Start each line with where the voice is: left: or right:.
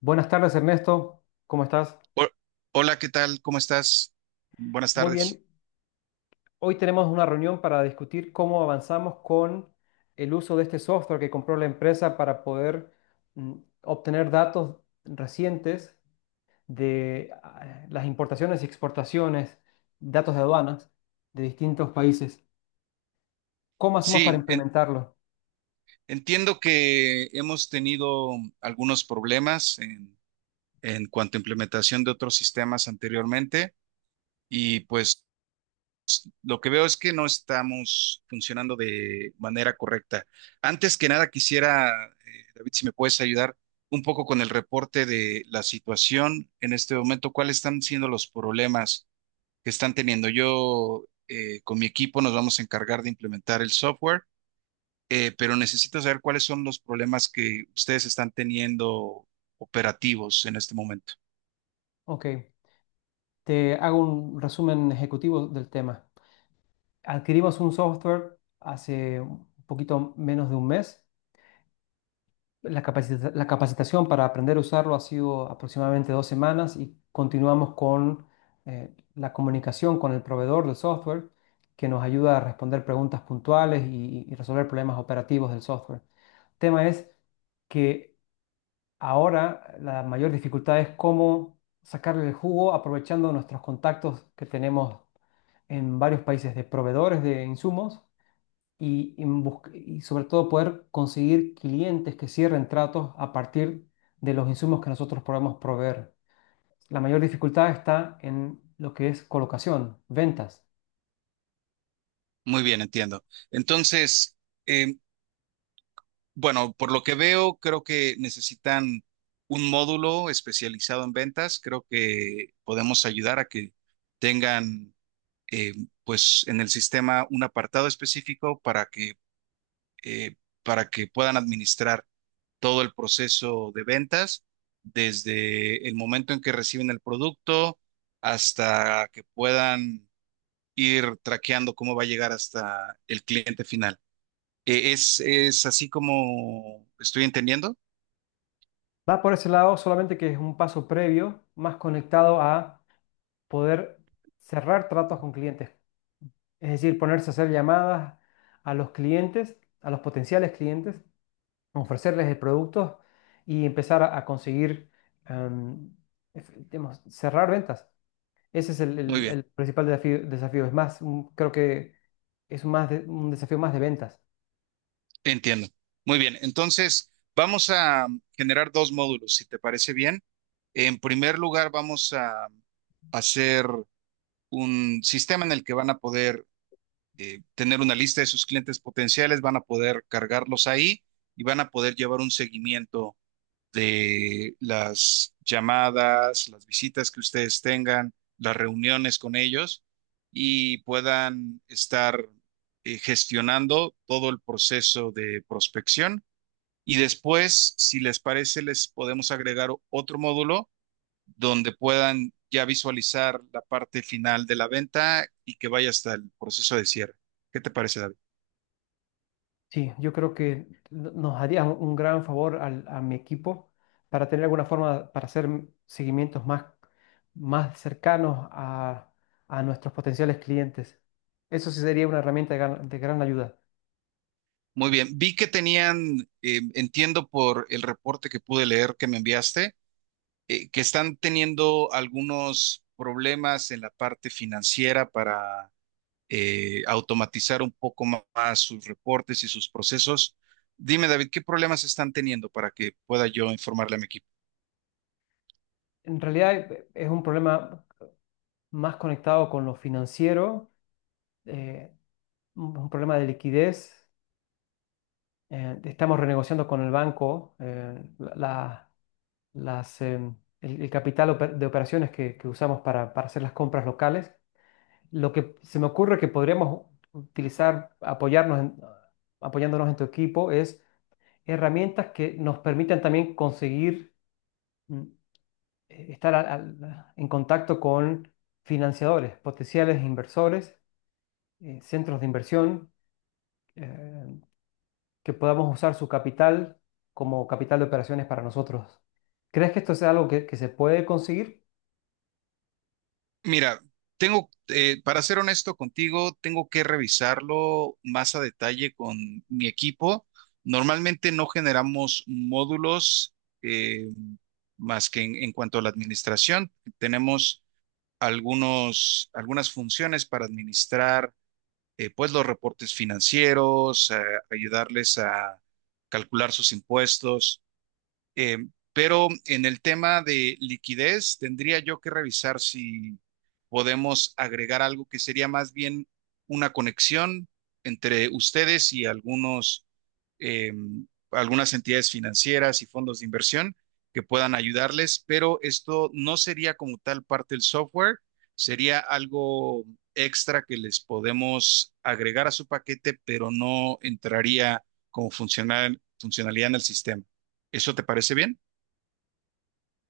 left: Buenas tardes, Ernesto. ¿Cómo estás?
right: Ho- Hola, ¿qué tal? ¿Cómo estás? Buenas
left: Muy
right: tardes.
left: bien. Hoy tenemos una reunión para discutir cómo avanzamos con el uso de este software que compró la empresa para poder mm, obtener datos recientes de las importaciones y exportaciones, datos de aduanas de distintos países. ¿Cómo hacemos para
right: Sí, en-
left: implementarlo?
right: entiendo que hemos tenido algunos problemas en cuanto a implementación de otros sistemas anteriormente y pues lo que veo es que no estamos funcionando de manera correcta. Antes que nada, quisiera, David, si me puedes ayudar un poco con el reporte de la situación en este momento, cuáles están siendo los problemas que están teniendo. Yo con mi equipo nos vamos a encargar de implementar el software, pero necesito saber cuáles son los problemas que ustedes están teniendo operativos en este momento.
left: Ok, te hago un resumen ejecutivo del tema. Adquirimos un software hace un poquito menos de un mes. La capacitación para aprender a usarlo ha sido aproximadamente dos semanas y continuamos con la comunicación con el proveedor del software que nos ayuda a responder preguntas puntuales y resolver problemas operativos del software. El tema es que ahora la mayor dificultad es cómo sacarle el jugo aprovechando nuestros contactos que tenemos en varios países de proveedores de insumos y sobre todo poder conseguir clientes que cierren tratos a partir de los insumos que nosotros podemos proveer. La mayor dificultad está en lo que es colocación, ventas.
right: Muy bien, entiendo. Entonces, eh, bueno, por lo que veo, creo que necesitan un módulo especializado en ventas. Creo que podemos ayudar a que tengan, eh, pues, en el sistema un apartado específico eh, para que puedan administrar todo el proceso de ventas, desde el momento en que reciben el producto hasta que puedan ir traqueando cómo va a llegar hasta el cliente final. Es así como estoy entendiendo?
left: Va por ese lado, solamente que es un paso previo, más conectado a poder cerrar tratos con clientes. Es decir, ponerse a hacer llamadas a los clientes, a los potenciales clientes, ofrecerles el producto y empezar a conseguir, em, digamos, cerrar ventas. Ese es el,
right: Muy
left: el-
right: bien,
left: el principal desafío, desafío. Es más, creo que es más de un desafío más de ventas.
right: entiendo. Muy bien, entonces vamos a generar dos módulos, si te parece bien. En primer lugar, vamos a hacer un sistema en el que van a poder tener una lista de sus clientes potenciales, van a poder cargarlos ahí y van a poder llevar un seguimiento de las llamadas, las visitas que ustedes tengan, las reuniones con ellos y puedan estar gestionando todo el proceso de prospección. Y después, si les parece, les podemos agregar otro módulo donde puedan ya visualizar la parte final de la venta y que vaya hasta el proceso de cierre. ¿Qué te parece, David?
left: Sí, yo creo que nos haría un gran favor a mi equipo para tener alguna forma para hacer seguimientos más, más cercanos a nuestros potenciales clientes. Eso sí sería una herramienta de gran ayuda.
right: Muy bien, vi que tenían, entiendo por el reporte que pude leer que me enviaste, que están teniendo algunos problemas en la parte financiera para automatizar un poco más sus reportes y sus procesos. Dime, David, ¿qué problemas están teniendo para que pueda yo informarle a mi equipo?
left: En realidad es un problema más conectado con lo financiero, eh, un problema de liquidez. Estamos renegociando con el banco, las, el capital de operaciones que usamos para hacer las compras locales. Lo que se me ocurre que podríamos utilizar, apoyándonos en tu equipo, es herramientas que nos permitan también conseguir mm, estar en contacto con financiadores, potenciales inversores, centros de inversión. eh, que podamos usar su capital como capital de operaciones para nosotros. ¿Crees que esto sea algo que se puede conseguir?
right: Mira, tengo, para ser honesto contigo, tengo que revisarlo más a detalle con mi equipo. Normalmente no generamos módulos eh, más que en cuanto a la administración. Tenemos algunas funciones para administrar, pues los reportes financieros, ayudarles a calcular sus impuestos eh, pero en el tema de liquidez, tendría yo que revisar si podemos agregar algo que sería más bien una conexión entre ustedes y algunos, eh, algunas entidades financieras y fondos de inversión que puedan ayudarles, pero esto no sería como tal parte del software, sería algo extra que les podemos agregar a su paquete, pero no entraría como funcionalidad en el sistema. ¿Eso te parece bien?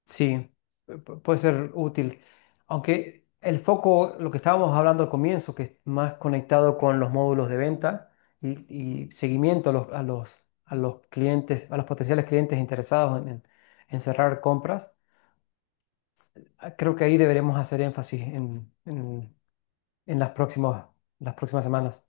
left: Sí, puede ser útil. Aunque el foco, lo que estábamos hablando al comienzo, que es más conectado con los módulos de venta y, y seguimiento a los, a los, a los clientes, a los potenciales clientes interesados en, en cerrar compras, ah, creo que ahí deberemos hacer énfasis en, en las próximas semanas.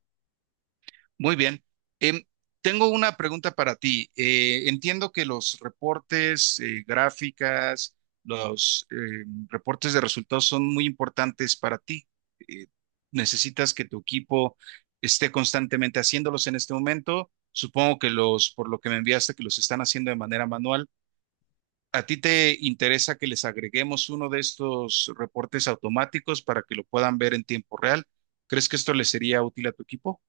right: Muy bien. Em, tengo una pregunta para ti. Entiendo que los reportes, gráficas, los reportes de resultados son muy importantes para ti. Eh, necesitas que tu equipo esté constantemente haciéndolos en este momento. Supongo que los, por lo que me enviaste, que los están haciendo de manera manual. ¿A ti te interesa que les agreguemos uno de estos reportes automáticos para que lo puedan ver en tiempo real? ¿Crees que esto le sería útil a tu equipo?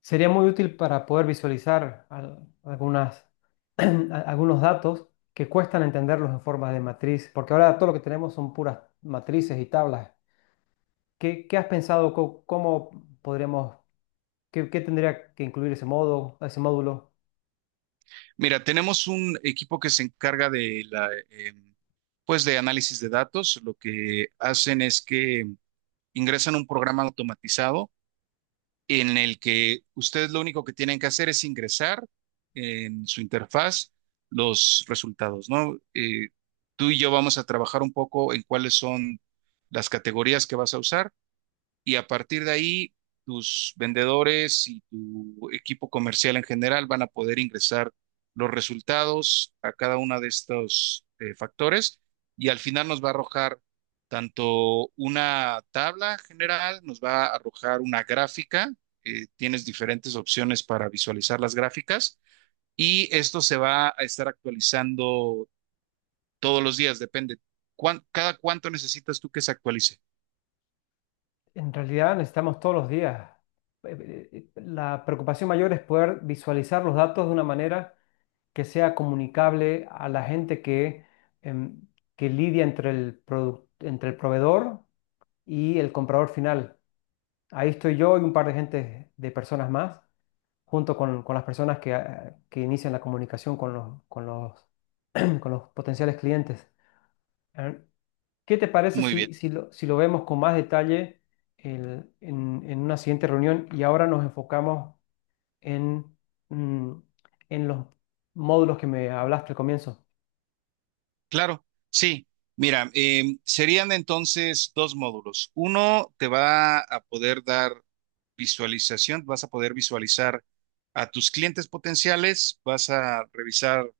left: Sería muy útil para poder visualizar algunas, algunos datos que cuestan entenderlos en forma de matriz, porque ahora todo lo que tenemos son puras matrices y tablas. Qué has pensado? ¿Cómo, podríamos, qué tendría que incluir ese modo, ese módulo?
right: Mira, tenemos un equipo que se encarga de la, pues de análisis de datos. Lo que hacen es que ingresan un programa automatizado en el que ustedes lo único que tienen que hacer es ingresar en su interfaz los resultados, ¿no? Tú y yo vamos a trabajar un poco en cuáles son las categorías que vas a usar y a partir de ahí tus vendedores y tu equipo comercial en general van a poder ingresar los resultados a cada uno de estos factores y al final nos va a arrojar tanto una tabla general, nos va a arrojar una gráfica, tienes diferentes opciones para visualizar las gráficas y esto se va a estar actualizando todos los días, depende. Cada cuánto necesitas tú que se actualice?
left: En realidad necesitamos todos los días. La preocupación mayor es poder visualizar los datos de una manera que sea comunicable a la gente em, que lidia entre entre el proveedor y el comprador final. Ahí estoy yo y un par de gente, de personas más, junto con las personas que, ah, que inician la comunicación con los, con los potenciales clientes. Ah, ¿qué te parece
right: Muy
left: si,
right: bien.
left: si lo vemos con más detalle en una siguiente reunión y ahora nos enfocamos en, mm, en los módulos que me hablaste al comienzo?
right: Claro, sí. Mira, serían entonces dos módulos. Uno te va a poder dar visualización, vas a poder visualizar a tus clientes potenciales, vas a revisar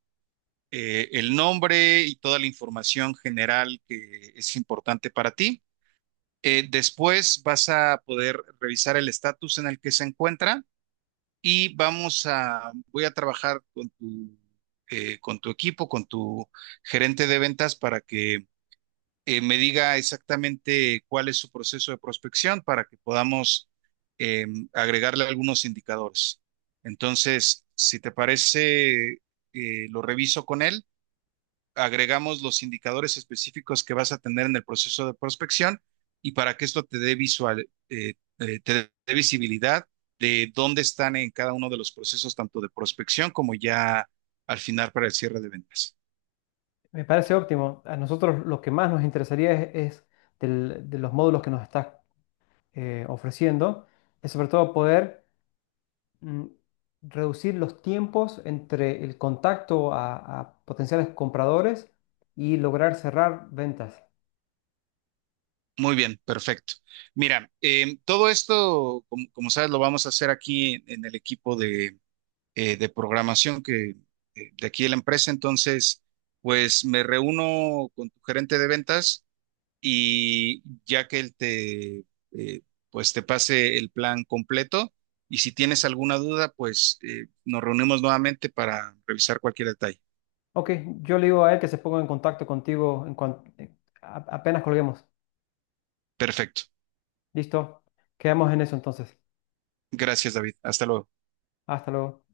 right: el nombre y toda la información general que es importante para ti. Después vas a poder revisar el estatus en el que se encuentra y voy a trabajar con tu equipo, con tu gerente de ventas para que me diga exactamente cuál es su proceso de prospección para que podamos eh, agregarle algunos indicadores. Entonces, si te parece, lo reviso con él, agregamos los indicadores específicos que vas a tener en el proceso de prospección y para que esto te dé visual, te dé visibilidad de dónde están en cada uno de los procesos, tanto de prospección como ya al final para el cierre de ventas.
left: Me parece óptimo. A nosotros lo que más nos interesaría es de los módulos que nos estás ofreciendo, es sobre todo poder mm, reducir los tiempos entre el contacto a potenciales compradores y lograr cerrar ventas.
right: Muy bien, perfecto. Mira, todo esto, como sabes, lo vamos a hacer aquí en el equipo de programación que, de aquí de la empresa. Entonces, pues me reúno con tu gerente de ventas y ya que él te, eh, pues te pase el plan completo y si tienes alguna duda, pues nos reunimos nuevamente para revisar cualquier detalle.
left: Ok, yo le digo a él que se ponga en contacto contigo en apenas colguemos.
right: Perfecto.
left: Listo, quedamos en eso entonces.
right: Gracias, David. Hasta luego.
left: Hasta luego.